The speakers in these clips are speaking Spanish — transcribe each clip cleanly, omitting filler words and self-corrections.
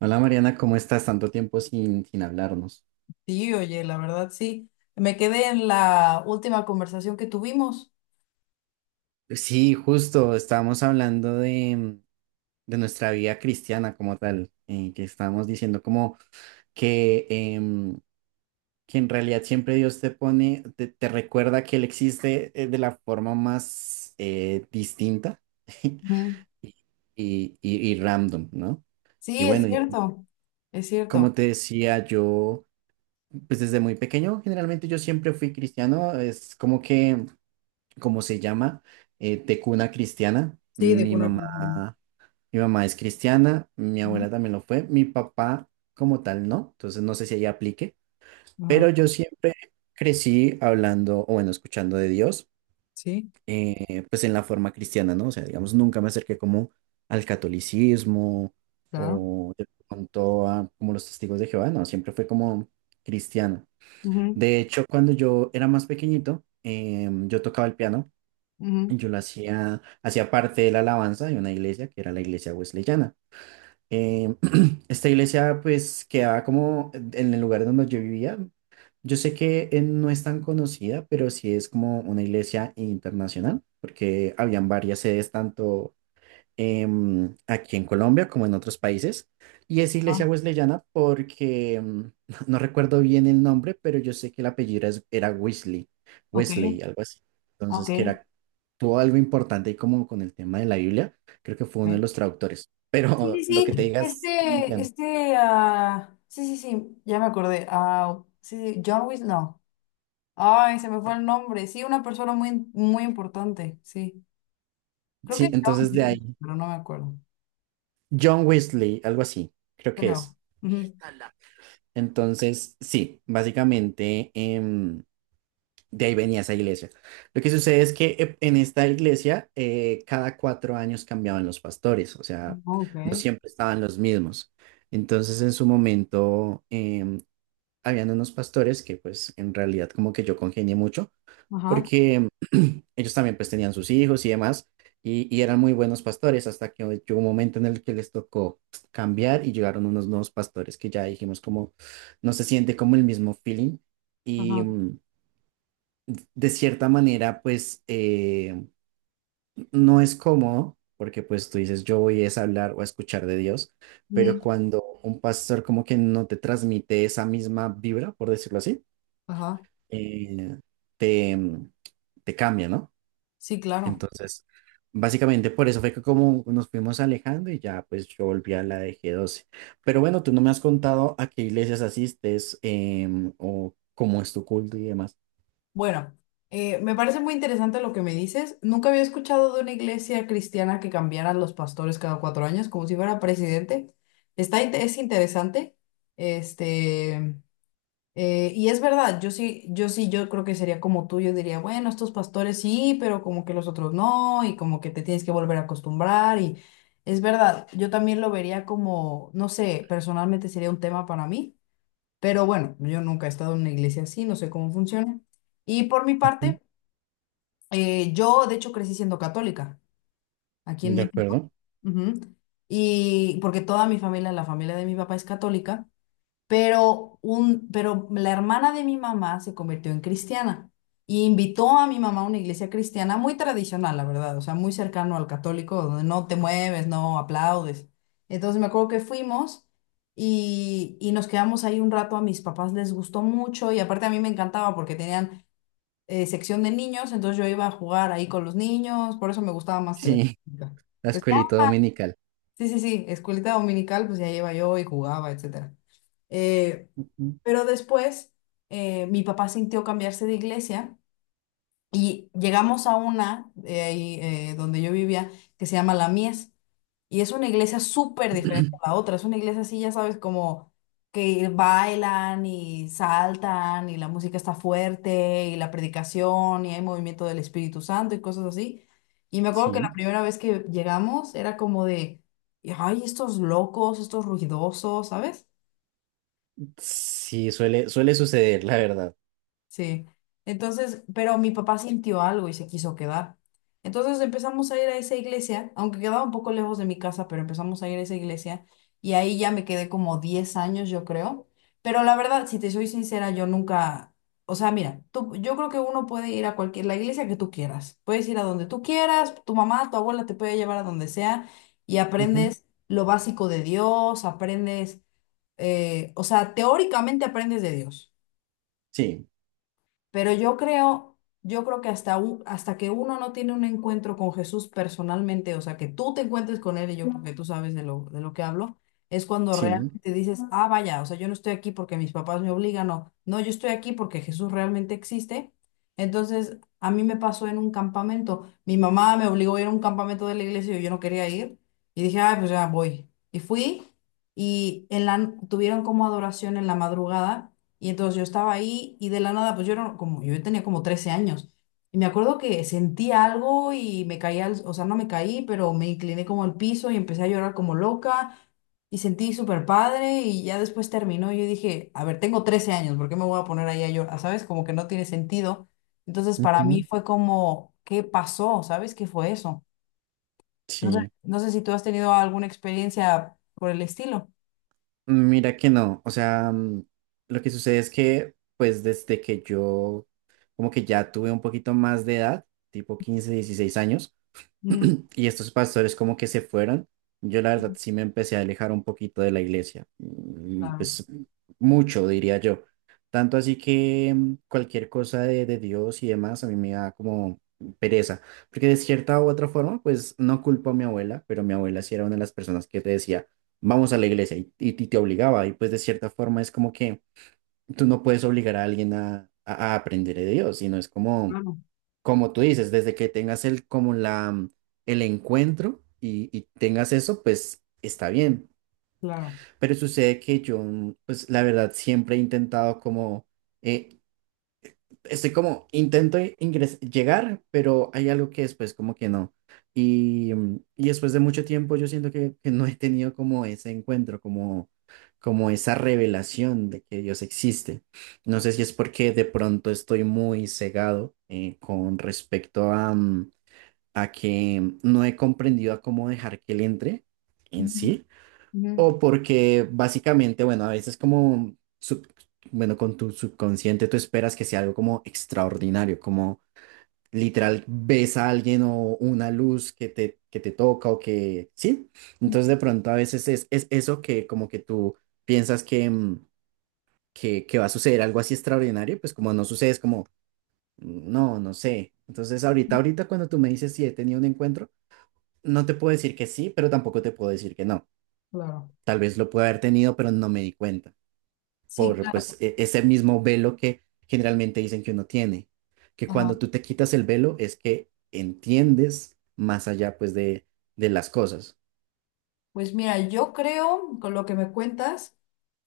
Hola Mariana, ¿cómo estás? Tanto tiempo sin hablarnos. Sí, oye, la verdad sí. Me quedé en la última conversación que tuvimos. Sí, justo, estábamos hablando de nuestra vida cristiana como tal, que estábamos diciendo como que que en realidad siempre Dios te recuerda que Él existe de la forma más distinta y, Ujú. y random, ¿no? Y Sí, es bueno, y cierto, es como cierto. te decía, yo, pues desde muy pequeño, generalmente yo siempre fui cristiano, es como que... como se llama, tecuna cristiana. Sí, de Mi cuna mamá, crecimiento. mi mamá es cristiana, mi Ujú. abuela también lo fue, mi papá como tal no, entonces no sé si ella aplique, Ajá. pero yo siempre crecí hablando, o bueno, escuchando de Dios, Sí, pues en la forma cristiana, ¿no? O sea, digamos, nunca me acerqué como al catolicismo claro. o de pronto a como los testigos de Jehová, no, siempre fue como cristiano. Ujú, De hecho, cuando yo era más pequeñito, yo tocaba el piano, ujú. yo la hacía parte de la alabanza de una iglesia que era la iglesia wesleyana. Em, esta iglesia pues quedaba como en el lugar donde yo vivía. Yo sé que no es tan conocida, pero sí es como una iglesia internacional, porque habían varias sedes tanto aquí en Colombia como en otros países. Y es Ah, iglesia wesleyana porque no recuerdo bien el nombre, pero yo sé que el apellido era Wesley, ok, Wesley, algo así. ok. Entonces, que era, tuvo algo importante y como con el tema de la Biblia, creo que fue uno de Eh, los traductores. Sí, sí, Pero lo sí. que te digas, estoy mintiendo. Sí, sí, sí, ya me acordé. Ah, sí, sí, John Wick, no. Ay, se me fue el nombre. Sí, una persona muy, muy importante, sí. Creo que Sí, John, entonces de Wick, ahí, pero no me acuerdo. John Wesley, algo así, creo que Pero, es. ujú. Entonces, sí, básicamente, de ahí venía esa iglesia. Lo que sucede es que en esta iglesia cada cuatro años cambiaban los pastores, o Oh, sea, no ok, siempre estaban los mismos. Entonces en su momento habían unos pastores que pues en realidad como que yo congenié mucho ajá, porque ellos también pues tenían sus hijos y demás y eran muy buenos pastores hasta que llegó un momento en el que les tocó cambiar y llegaron unos nuevos pastores que ya dijimos como no se siente como el mismo feeling. Y, ajá, de cierta manera, pues no es cómodo, porque pues tú dices, yo voy es a hablar o a escuchar de Dios, pero mm, cuando un pastor como que no te transmite esa misma vibra, por decirlo así, ajá, eh, te, te cambia, ¿no? sí, claro. Entonces, básicamente por eso fue que como nos fuimos alejando y ya pues yo volví a la de G12. Pero bueno, tú no me has contado a qué iglesias asistes, o cómo es tu culto y demás. Bueno, me parece muy interesante lo que me dices. Nunca había escuchado de una iglesia cristiana que cambiara los pastores cada 4 años, como si fuera presidente. Es interesante. Este, y es verdad, yo sí, yo creo que sería como tú, yo diría, bueno, estos pastores sí, pero como que los otros no, y como que te tienes que volver a acostumbrar. Y es verdad, yo también lo vería como, no sé, personalmente sería un tema para mí. Pero bueno, yo nunca he estado en una iglesia así, no sé cómo funciona. Y por mi Ujú. parte, yo de hecho crecí siendo católica aquí en ¿De México. acuerdo? Ujú. Y porque toda mi familia, la familia de mi papá es católica. Pero la hermana de mi mamá se convirtió en cristiana y invitó a mi mamá a una iglesia cristiana muy tradicional, la verdad, o sea, muy cercano al católico, donde no te mueves, no aplaudes. Entonces me acuerdo que fuimos y nos quedamos ahí un rato, a mis papás les gustó mucho y aparte a mí me encantaba porque tenían sección de niños, entonces yo iba a jugar ahí con los niños, por eso me gustaba más que la Sí, católica. la Pues ya escuelita dominical. sí, sí, sí, escuelita dominical, pues ya iba yo y jugaba, etcétera. Eh, Ujú. pero después mi papá sintió cambiarse de iglesia y llegamos a una donde yo vivía, que se llama La Mies. Y es una iglesia súper diferente a la otra. Es una iglesia así, ya sabes, como que bailan y saltan y la música está fuerte y la predicación y hay movimiento del Espíritu Santo y cosas así. Y me acuerdo que la Sí, primera vez que llegamos era como de, ay, estos locos, estos ruidosos, ¿sabes? sí, suele, suele suceder, la verdad. Sí. Entonces, pero mi papá sintió algo y se quiso quedar. Entonces empezamos a ir a esa iglesia, aunque quedaba un poco lejos de mi casa, pero empezamos a ir a esa iglesia y ahí ya me quedé como 10 años, yo creo. Pero la verdad, si te soy sincera, yo nunca, o sea, mira, tú, yo creo que uno puede ir a cualquier, la iglesia que tú quieras. Puedes ir a donde tú quieras, tu mamá, tu abuela te puede llevar a donde sea y Ujú. aprendes lo básico de Dios, aprendes o sea, teóricamente aprendes de Dios. Sí, Pero yo creo que hasta que uno no tiene un encuentro con Jesús personalmente, o sea, que tú te encuentres con él, y yo creo que tú sabes de lo que hablo, es cuando sí, realmente dices, ah, vaya, o sea, yo no estoy aquí porque mis papás me obligan, no, no, yo estoy aquí porque Jesús realmente existe. Entonces, a mí me pasó en un campamento, mi mamá me obligó a ir a un campamento de la iglesia y yo no quería ir, y dije, ah, pues ya voy. Y fui, tuvieron como adoración en la madrugada. Y entonces yo estaba ahí y de la nada, pues yo era como, yo tenía como 13 años. Y me acuerdo que sentí algo y me caí al, o sea, no me caí, pero me incliné como al piso y empecé a llorar como loca y sentí súper padre y ya después terminó. Y yo dije, a ver, tengo 13 años, ¿por qué me voy a poner ahí a llorar? ¿Sabes? Como que no tiene sentido. Entonces para mí ujú, fue como, ¿qué pasó? ¿Sabes qué fue eso? No sé, sí. no sé si tú has tenido alguna experiencia por el estilo. Mira que no, o sea, lo que sucede es que, pues desde que yo como que ya tuve un poquito más de edad, tipo 15, 16 años, Mm, y estos pastores como que se fueron, yo la verdad sí me empecé a alejar un poquito de la iglesia, mm, claro, pues mucho diría yo. Tanto así que cualquier cosa de Dios y demás a mí me da como pereza, porque de cierta u otra forma, pues no culpo a mi abuela, pero mi abuela sí era una de las personas que te decía, vamos a la iglesia y, y te obligaba, y pues de cierta forma es como que tú no puedes obligar a alguien a aprender de Dios, sino es como claro, como tú dices, desde que tengas el, como la, mm, el encuentro y tengas eso, pues está bien. claro. Pero sucede que yo, mm, pues la verdad, siempre he intentado como, eh, estoy como, llegar, pero hay algo que después como que no. Y, mm, y después de mucho tiempo yo siento que no he tenido como ese encuentro, como, como esa revelación de que Dios existe. No sé si es porque de pronto estoy muy cegado con respecto a... mm, a que no he comprendido a cómo dejar que él entre en Ujú, sí, ujú, o porque básicamente, bueno, a veces bueno, con tu subconsciente tú esperas que sea algo como extraordinario, como literal ves a alguien o una luz que te toca o que, sí, entonces de pronto a veces es eso que como que tú piensas que, que va a suceder algo así extraordinario, pues como no sucede es como, "Mm, no, no sé". Entonces ahorita, ahorita cuando tú me dices si he tenido un encuentro, no te puedo decir que sí, pero tampoco te puedo decir que no. claro. Tal vez lo pueda haber tenido, pero no me di cuenta Sí, por pues claro. Ese mismo velo que generalmente dicen que uno tiene, que cuando Ajá. tú te quitas el velo es que entiendes más allá pues de las cosas. Pues mira, yo creo, con lo que me cuentas,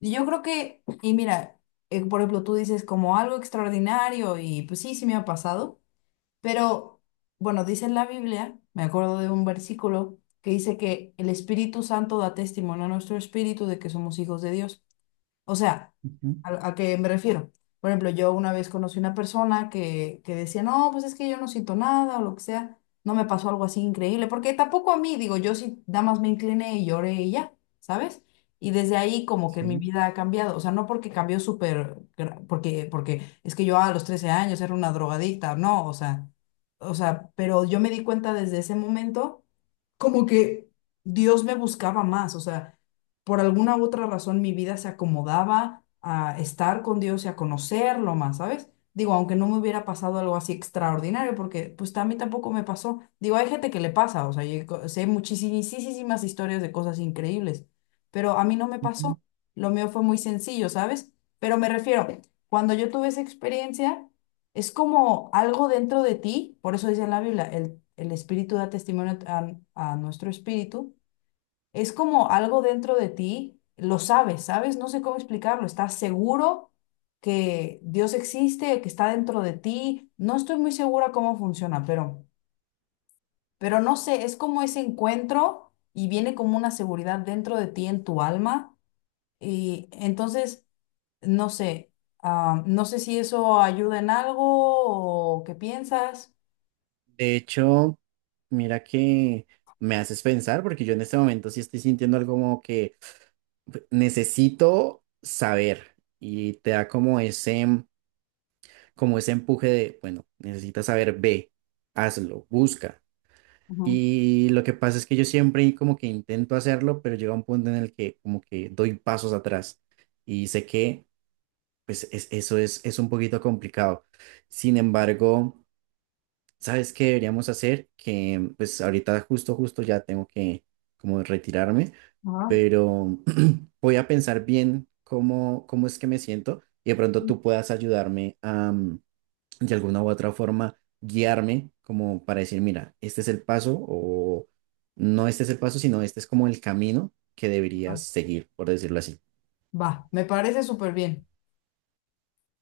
y yo creo que, y mira, por ejemplo, tú dices como algo extraordinario y pues sí, sí me ha pasado, pero bueno, dice en la Biblia, me acuerdo de un versículo que dice que el Espíritu Santo da testimonio a nuestro espíritu de que somos hijos de Dios. O sea, Ujú. A qué me refiero? Por ejemplo, yo una vez conocí una persona que decía, no, pues es que yo no siento nada o lo que sea, no me pasó algo así increíble, porque tampoco a mí, digo, yo sí, nada más me incliné y lloré y ya, ¿sabes? Y desde ahí como que mi Sí. vida ha cambiado, o sea, no porque cambió porque, porque es que yo a los 13 años era una drogadicta, no, o sea, pero yo me di cuenta desde ese momento como que Dios me buscaba más, o sea, por alguna otra razón mi vida se acomodaba a estar con Dios y a conocerlo más, ¿sabes? Digo, aunque no me hubiera pasado algo así extraordinario, porque pues a mí tampoco me pasó. Digo, hay gente que le pasa, o sea, sé muchísimas historias de cosas increíbles, pero a mí no me Ujú. pasó. Lo mío fue muy sencillo, ¿sabes? Pero me refiero, cuando yo tuve esa experiencia es como algo dentro de ti, por eso dice en la Biblia, el espíritu da testimonio a nuestro espíritu, es como algo dentro de ti, lo sabes, ¿sabes? No sé cómo explicarlo, estás seguro que Dios existe, que está dentro de ti, no estoy muy segura cómo funciona, pero no sé, es como ese encuentro y viene como una seguridad dentro de ti, en tu alma, y entonces, no sé, ah, no sé si eso ayuda en algo o qué piensas. De hecho, mira que me haces pensar porque yo en este momento sí estoy sintiendo algo como que pues, necesito saber y te da como ese empuje de, bueno, necesitas saber, ve, hazlo, busca. Y lo que pasa es que yo siempre como que intento hacerlo, pero llega un punto en el que como que doy pasos atrás y sé que pues eso es un poquito complicado. Sin embargo, ¿sabes qué deberíamos hacer? Que pues ahorita justo, justo ya tengo que como retirarme, Ajá. pero voy a pensar bien cómo, cómo es que me siento y de pronto tú puedas ayudarme de alguna u otra forma guiarme como para decir, mira, este es el paso o no, este es el paso, sino este es como el camino que Va, deberías seguir, por decirlo así. va, me parece súper bien.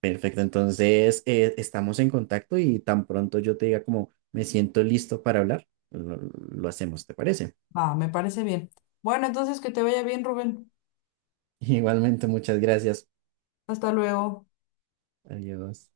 Perfecto, entonces estamos en contacto y tan pronto yo te diga como me siento listo para hablar, lo hacemos, ¿te parece? Va, me parece bien. Bueno, entonces que te vaya bien, Rubén. Igualmente, muchas gracias. Hasta luego. Adiós.